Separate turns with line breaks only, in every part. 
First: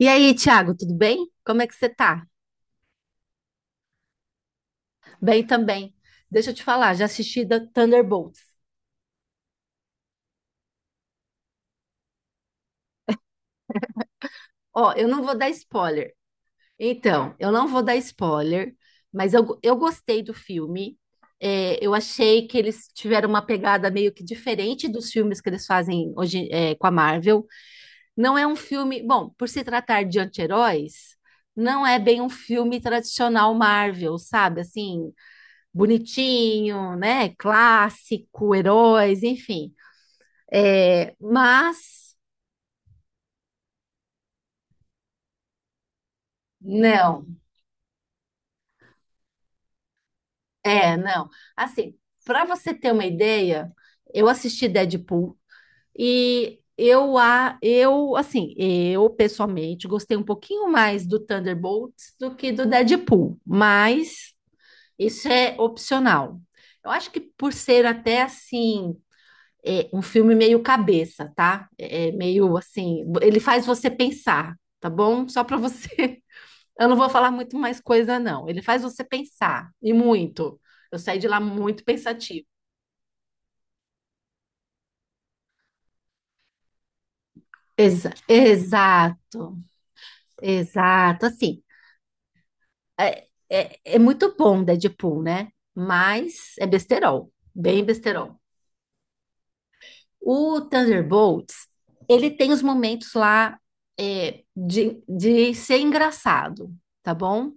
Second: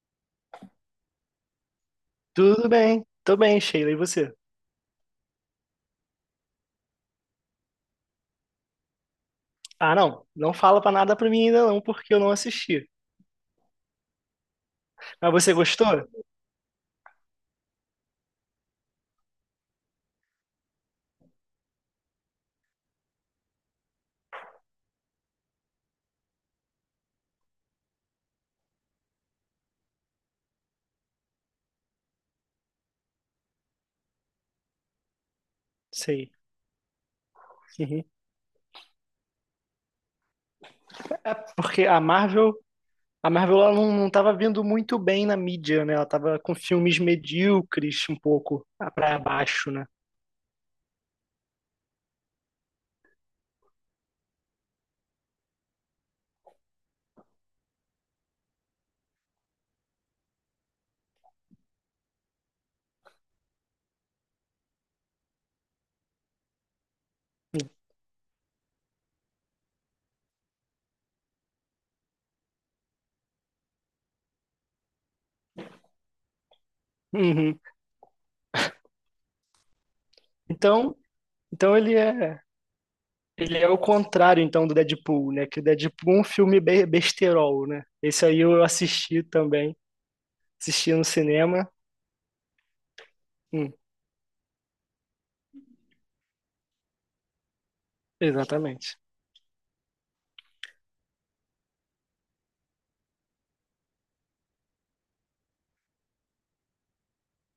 E aí, Thiago, tudo bem? Como é que você tá?
Tudo bem, tô bem, Sheila, e você?
Bem também. Deixa eu te falar, já assisti da Thunderbolts.
Ah, não, não fala pra nada pra mim ainda não, porque eu não assisti.
Ó, eu não
Mas
vou dar
você gostou?
spoiler. Então, eu não vou dar spoiler, mas eu gostei do filme. Eu achei que eles tiveram uma pegada meio que diferente dos filmes que eles fazem hoje, com a Marvel. Não é um filme. Bom, por se tratar de anti-heróis, não é bem um filme tradicional Marvel, sabe? Assim,
Sei.
bonitinho, né?
Uhum.
Clássico, heróis, enfim. É,
Porque a
mas
Marvel, a Marvel ela não tava vindo muito bem na mídia, né? Ela tava com filmes
Não.
medíocres um pouco pra baixo, né?
Não. Assim, para você ter uma ideia, eu assisti Deadpool e eu assim, eu pessoalmente gostei um pouquinho mais do Thunderbolts do que do Deadpool, mas isso é opcional. Eu acho que por ser até assim, um filme meio cabeça, tá? É meio assim, ele faz você pensar, tá bom? Só para você Eu não vou falar muito
Uhum.
mais coisa, não. Ele faz você pensar, e muito.
Então,
Eu saí de lá
então
muito
ele é,
pensativo.
ele é o contrário então do Deadpool, né? Que o Deadpool é um filme be besterol, né?
Exa-
Esse aí eu assisti
exato,
também, assisti no
exato. Assim,
cinema. Hum,
é muito bom Deadpool, né? Mas é besterol, bem besterol.
exatamente.
O Thunderbolts, ele tem os momentos lá de ser engraçado, tá bom?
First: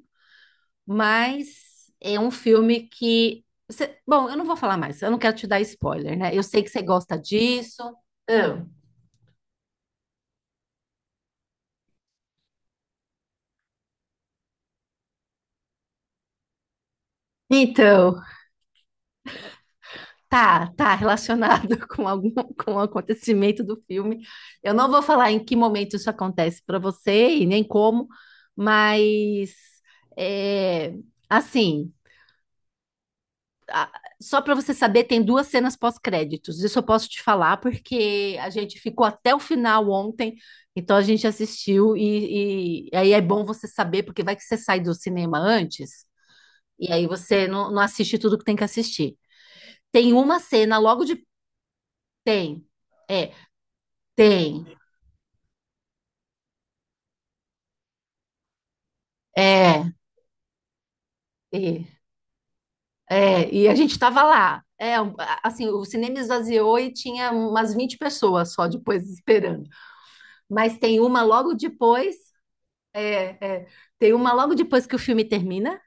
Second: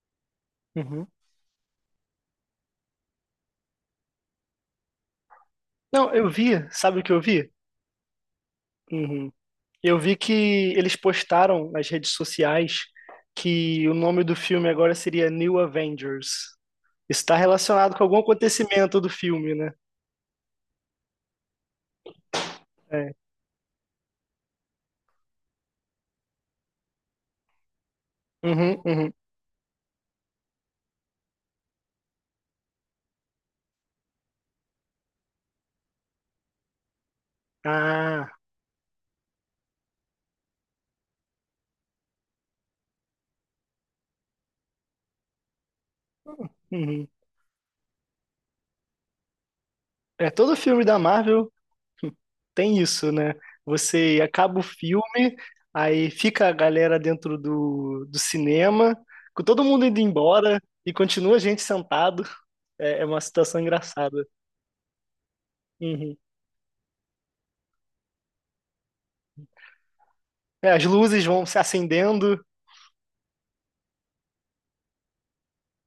Mas é um filme que. Eu não vou falar mais, eu não quero te dar
Não,
spoiler,
eu
né? Eu
vi,
sei que você
sabe o que
gosta
eu vi?
disso. Ah,
Uhum. Eu vi que eles postaram nas redes sociais que o nome do filme agora seria New Avengers. Isso está relacionado com algum
então,
acontecimento do filme, né?
tá relacionado com o acontecimento do filme. Eu não vou falar em que momento isso acontece para você e nem como,
Uhum, uhum.
mas é, assim. Só para você saber, tem 2 cenas pós-créditos. Isso eu posso te falar
Ah,
porque a gente ficou até o final ontem, então a gente assistiu e aí é bom você saber porque vai que você sai do cinema antes e aí
uhum.
você não assiste tudo que tem que assistir. Tem
É,
uma
todo
cena
filme da
logo de
Marvel
tem,
tem isso,
é,
né? Você acaba o
tem,
filme, aí fica a galera dentro do cinema, com todo mundo
é,
indo embora e continua a gente
e,
sentado. É, é uma situação
e a gente tava
engraçada.
lá. O cinema esvaziou e tinha umas 20 pessoas só depois esperando.
É,
Mas
as
tem uma
luzes vão
logo
se
depois
acendendo.
É, é. Tem uma logo depois que o filme termina,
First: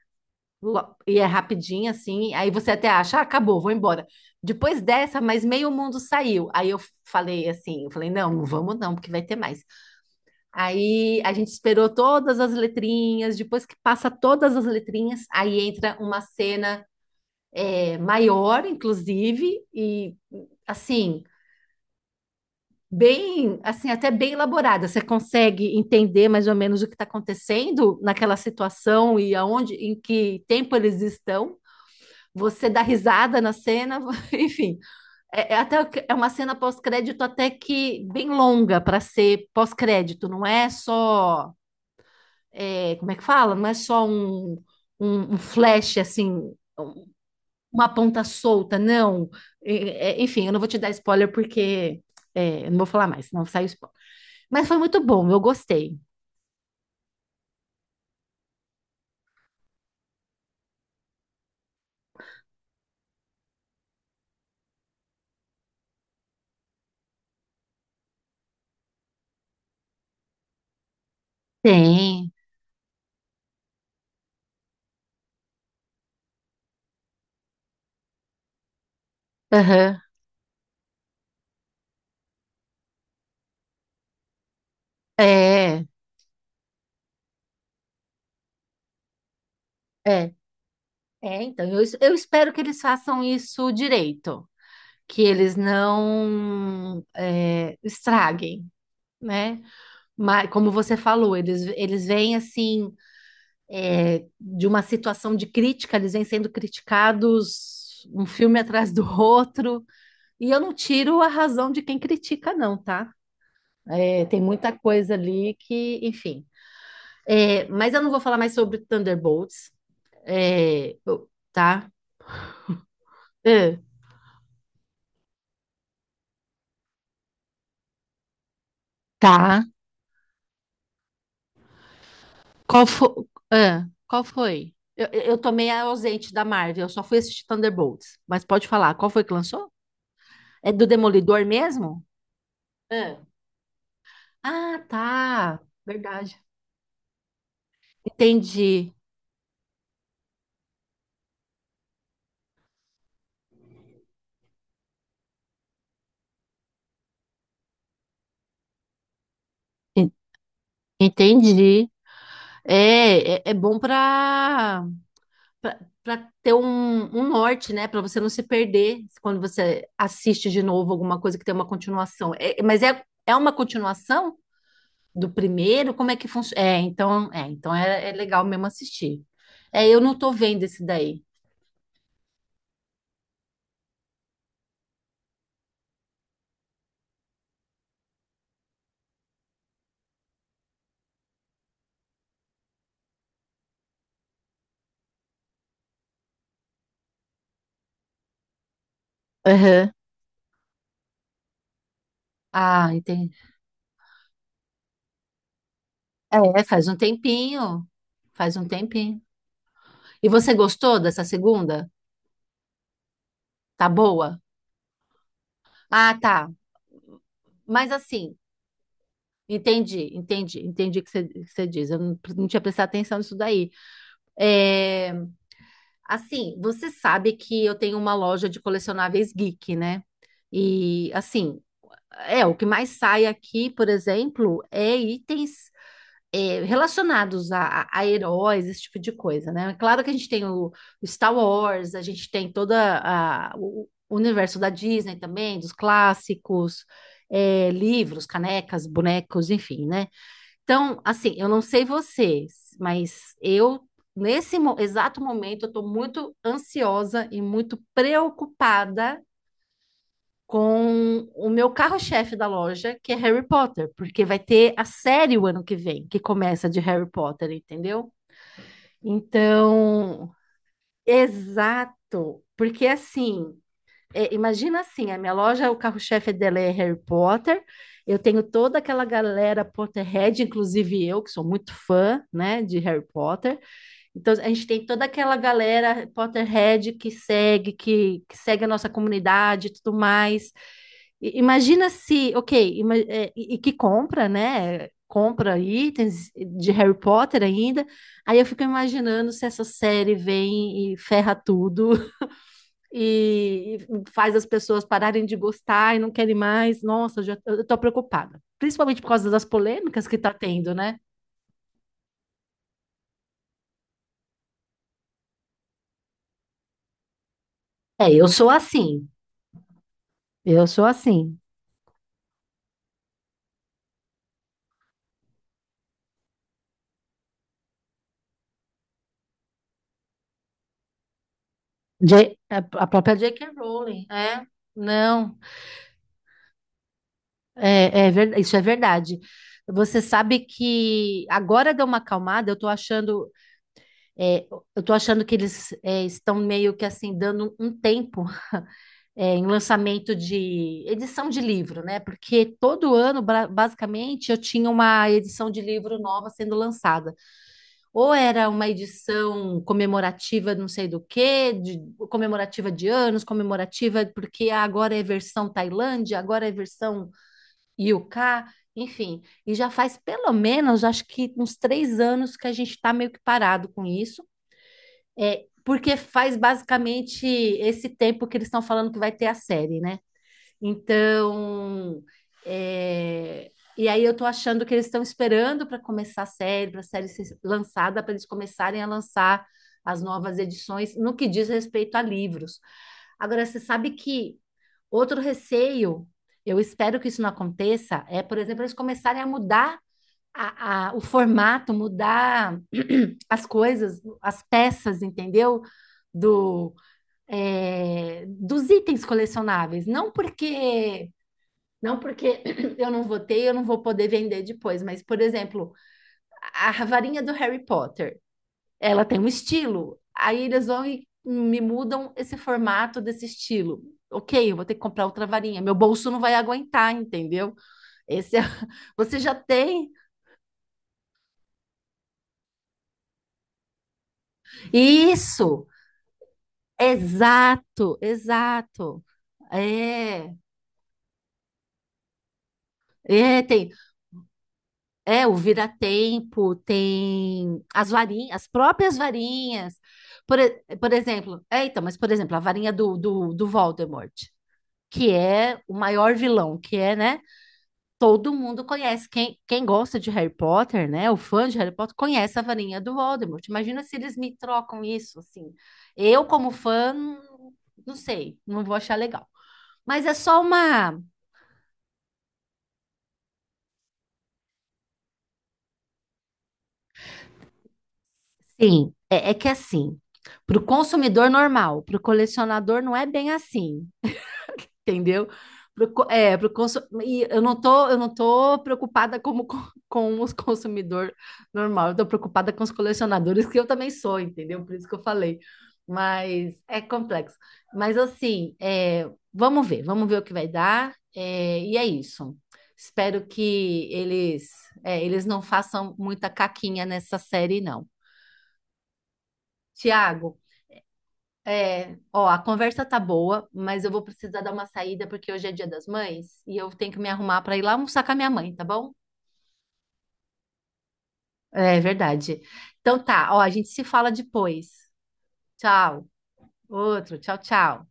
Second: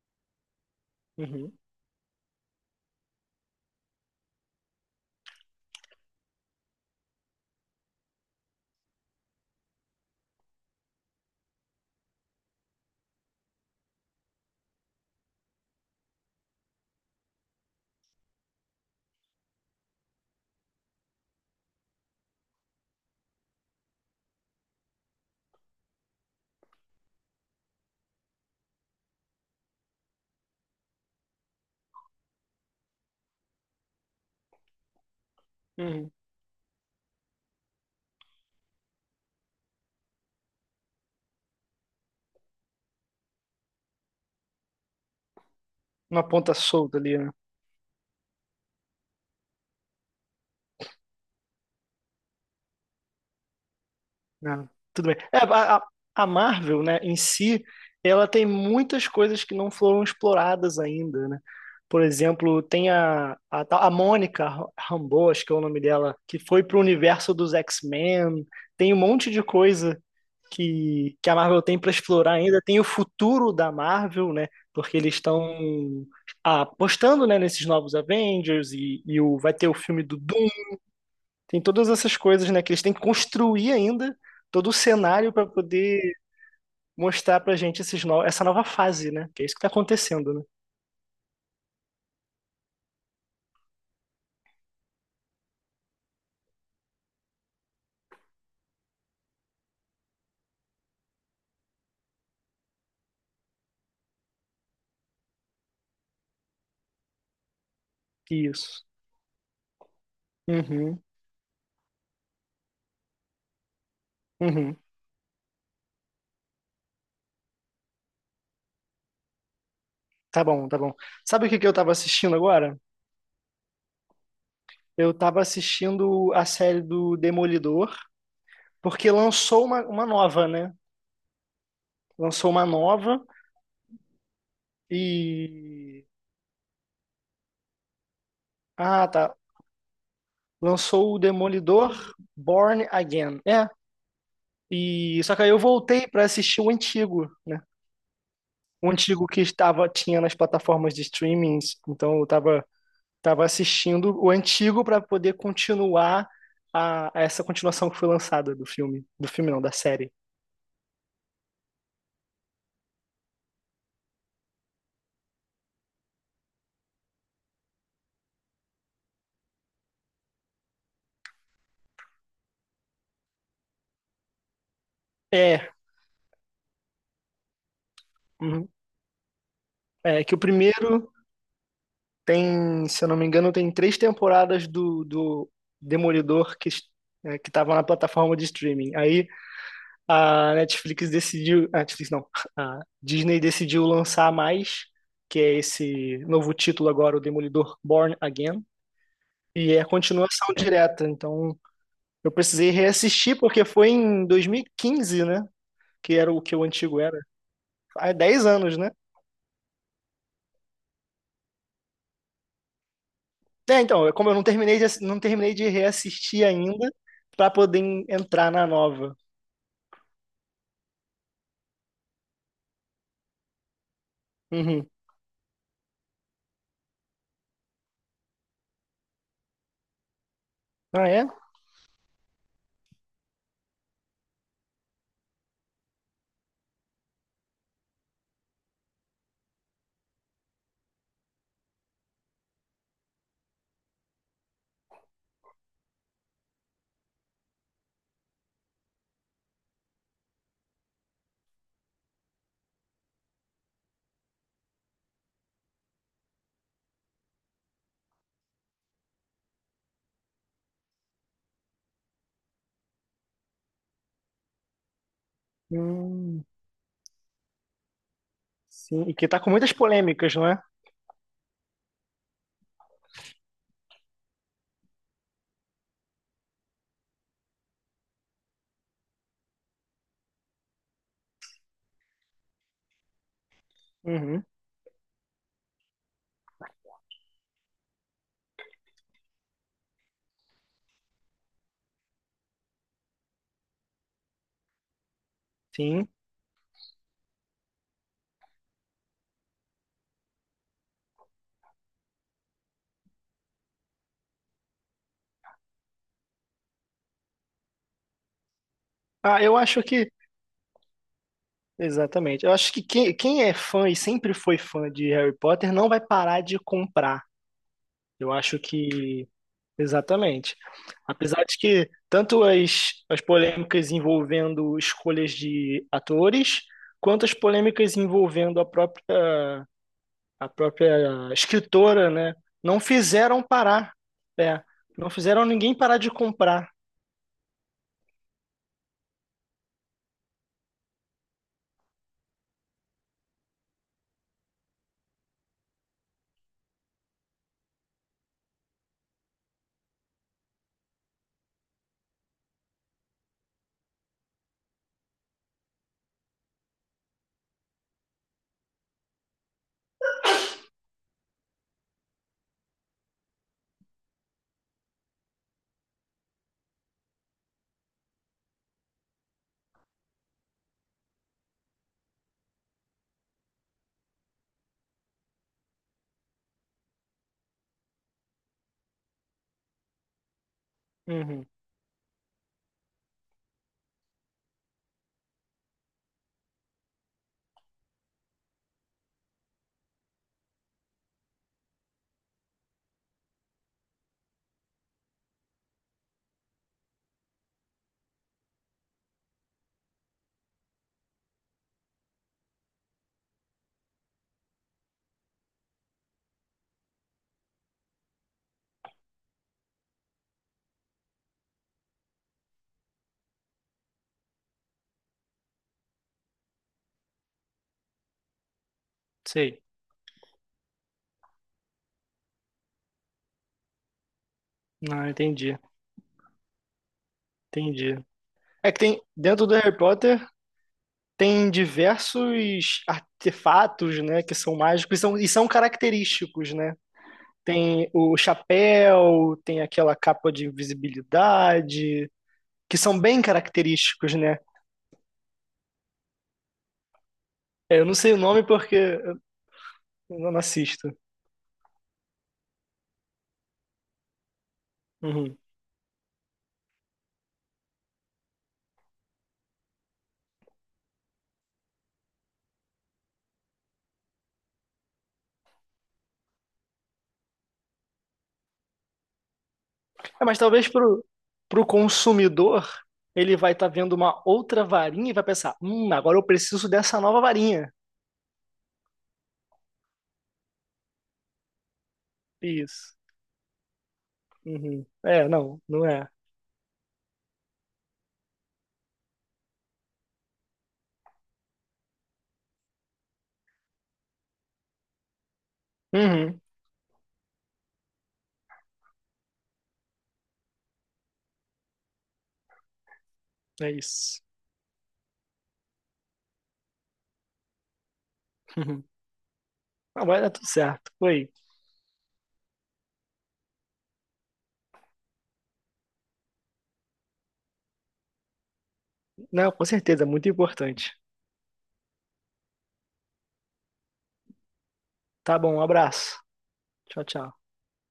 e é
Uhum,
rapidinho assim, aí você até acha, ah, acabou, vou embora. Depois dessa, mas meio mundo saiu. Aí eu Falei assim, eu falei, não, não vamos não, porque vai ter mais. Aí a gente esperou todas as letrinhas, depois que passa todas as letrinhas, aí entra uma cena maior, inclusive, e assim, bem, assim, até bem elaborada. Você consegue entender mais ou menos o que está acontecendo naquela situação e aonde, em que tempo eles estão. Você dá risada na cena, enfim.
uhum.
É uma cena pós-crédito até que bem longa para ser pós-crédito. Não é só, como é que fala? Não é só um flash
Uma
assim.
ponta solta ali, né?
Uma ponta solta, não. Enfim, eu não vou te dar spoiler porque eu não vou falar mais, senão sai spoiler.
Ah,
Mas foi muito
tudo bem.
bom,
É,
eu
a, a-
gostei.
a Marvel, né, em si, ela tem muitas coisas que não foram exploradas ainda, né? Por exemplo, tem a Mônica Rambeau, acho que é o nome dela, que foi pro universo dos X-Men. Tem um monte de coisa que a Marvel tem para
Tem.
explorar ainda. Tem o futuro da Marvel, né? Porque eles estão apostando, né, nesses novos Avengers e vai ter o filme
Aham.
do Doom. Tem todas essas coisas, né, que eles têm que construir ainda todo o cenário para
É,
poder mostrar pra gente esses no, essa nova fase, né? Que é isso que tá
é.
acontecendo, né?
É, então, eu espero que eles façam isso direito, que eles não estraguem, né? Mas, como você falou, eles vêm assim, de uma situação de crítica, eles vêm sendo criticados um filme
Isso.
atrás do outro, e eu não
Uhum,
tiro a razão de quem critica, não, tá? É, tem muita
uhum.
coisa ali que, enfim. É, mas eu não vou falar mais sobre Thunderbolts,
Tá bom, tá bom. Sabe o que que eu
tá?
tava assistindo agora?
Ah,
Eu tava assistindo a série do Demolidor, porque
tá.
lançou uma nova, né? Lançou uma
Qual foi?
nova
Qual foi? Eu eu tomei a
E.
ausente da Marvel, eu só fui assistir Thunderbolts. Mas pode falar,
Ah,
qual foi que
tá.
lançou? É do
Lançou o
Demolidor mesmo?
Demolidor Born
Ah,
Again. É.
ah,
E só que aí
tá.
eu voltei pra
Verdade.
assistir o antigo, né? O
Entendi.
antigo que estava tinha nas plataformas de streamings, então eu tava assistindo o antigo pra poder continuar a essa continuação que foi lançada do filme não, da
En-
série.
Entendi. É bom para para ter um norte, né? Para você não se perder quando você assiste de novo alguma coisa que tem uma continuação. É uma continuação do
É,
primeiro? Como é que funciona? É, então, é, então é legal mesmo
uhum.
assistir. É, eu não
É
tô
que o
vendo esse
primeiro
daí.
tem, se eu não me engano, tem três temporadas do Demolidor que estava na plataforma de streaming. Aí a Netflix decidiu, a Netflix não, a Disney decidiu lançar mais, que é esse novo título agora, o Demolidor Born Again, e é a
Aham.
continuação direta. Então, eu precisei
Ah, entendi.
reassistir porque foi em 2015, né? Que era o que o
É, faz um
antigo era.
tempinho.
Há dez
Faz um
anos, né?
tempinho. E você gostou dessa segunda?
É,
Tá
então, é como eu
boa?
não terminei de, não terminei de
Ah,
reassistir
tá.
ainda para poder
Mas
en-
assim,
entrar na nova.
entendi o que o que você diz. Eu não, não tinha prestado atenção nisso daí.
Uhum.
É, assim, você sabe que eu tenho uma loja de colecionáveis geek, né?
Ah,
E
é?
assim, é o que mais sai aqui, por exemplo, é itens relacionados a heróis, esse tipo de coisa, né? É Claro que a gente tem o Star Wars, a gente tem o universo da Disney também, dos clássicos, é, livros, canecas, bonecos, enfim, né? Então, assim, eu não sei vocês, mas eu, exato momento, eu estou muito ansiosa e muito preocupada com o meu carro-chefe da loja, que é Harry Potter, porque vai ter a série o ano que vem, que
Hum,
começa de Harry Potter, entendeu?
sim. E que tá com muitas
Então,
polêmicas, não é?
exato, porque assim imagina assim, a minha loja, o carro-chefe dela é Harry Potter. Eu tenho toda aquela galera Potterhead, inclusive eu, que sou muito fã, né, de Harry Potter. Então
Uhum.
a gente tem toda aquela galera Potterhead que segue, que segue a nossa comunidade e tudo mais. Imagina se, ok, e que compra, né? Compra
Sim.
itens de Harry Potter ainda. Aí eu fico imaginando se essa série vem e ferra tudo e faz as pessoas pararem de gostar e não querem mais. Nossa, eu tô preocupada. Principalmente por causa
Ah,
das
eu acho
polêmicas
que.
que tá tendo, né?
Exatamente. Eu acho que quem, quem é fã e sempre foi fã de Harry Potter não vai parar de comprar.
É, eu
Eu
sou
acho
assim.
que. Exatamente.
Eu sou assim.
Apesar de que tanto as polêmicas envolvendo escolhas de atores, quanto as polêmicas envolvendo a própria escritora, né?
J- a
Não
a própria
fizeram
J.K.
parar.
Rowling, é.
É, não
Não,
fizeram ninguém parar de comprar.
isso é verdade. Você sabe que agora deu uma acalmada, eu tô achando, é, eu tô achando que eles estão meio que assim, dando um tempo em lançamento de edição de livro, né? Porque todo ano, basicamente, eu tinha uma edição de livro nova sendo lançada. Ou era uma edição comemorativa, não sei do quê, de, comemorativa de anos, comemorativa porque agora é versão Tailândia, agora é versão UK, enfim. E já faz pelo menos, acho que uns 3 anos que a gente está meio que parado com isso. É, porque faz basicamente esse tempo que eles estão falando que vai ter a série, né?
Uhum,
Então, é, e aí eu tô achando que eles estão esperando para começar a série, para a série ser lançada, para eles começarem a lançar as novas edições no que diz respeito a livros. Agora, você sabe que outro receio, eu espero que isso não aconteça, por exemplo, eles começarem a mudar o formato, mudar as coisas, as peças, entendeu? Do, dos itens colecionáveis. Não porque eu não votei, eu não vou poder vender depois, mas, por exemplo, a varinha do Harry Potter, ela tem um
sei.
estilo. Aí eles vão e me mudam esse formato desse estilo. Ok, eu vou ter que comprar
Não,
outra
entendi.
varinha. Meu bolso não vai aguentar, entendeu?
Entendi.
Esse é...
É que tem,
Você já
dentro do Harry
tem.
Potter. Tem diversos artefatos, né, que são mágicos e são
Isso!
característicos, né? Tem
Exato,
o
exato.
chapéu, tem aquela capa
É,
de invisibilidade, que são bem
tem.
característicos, né?
É, o vira-tempo, tem
É, eu
as
não sei o
varinhas,
nome
as
porque
próprias
eu
varinhas.
não
Por, e- por
assisto.
exemplo, é, então, mas por exemplo, a varinha do Voldemort, que
Uhum.
é o maior vilão, que é, né? Todo mundo conhece. Quem gosta de Harry Potter, né? O fã de Harry Potter conhece a varinha do Voldemort. Imagina se eles me trocam isso, assim. Eu, como fã, não sei, não vou achar legal. Mas é
É, mas
só
talvez
uma.
pro consumidor, ele vai estar vendo uma outra varinha e vai pensar, agora eu preciso dessa nova varinha.
Sim, é que assim, para o consumidor normal, para o colecionador não
Isso.
é bem assim,
Uhum. É,
entendeu?
não, não é.
Pro consu... E eu não tô preocupada com os consumidor normal, eu tô preocupada com os colecionadores, que eu também sou, entendeu? Por isso que eu falei.
Uhum.
Mas é complexo. Mas assim, vamos ver o que vai dar. E é isso. Espero
É
que
isso.
eles, eles não façam muita caquinha nessa série, não.
Uhum. Não, mas é
Tiago,
tudo certo. Foi.
Ó, a conversa tá boa, mas eu vou precisar dar uma saída porque hoje é Dia das Mães e eu tenho que me arrumar para ir lá almoçar com a minha mãe, tá bom?
Não, com certeza, muito importante.
É verdade. Então tá, ó, a gente se fala depois.
Tá bom, um
Tchau.
abraço. Tchau,
Outro, tchau,
tchau.
tchau.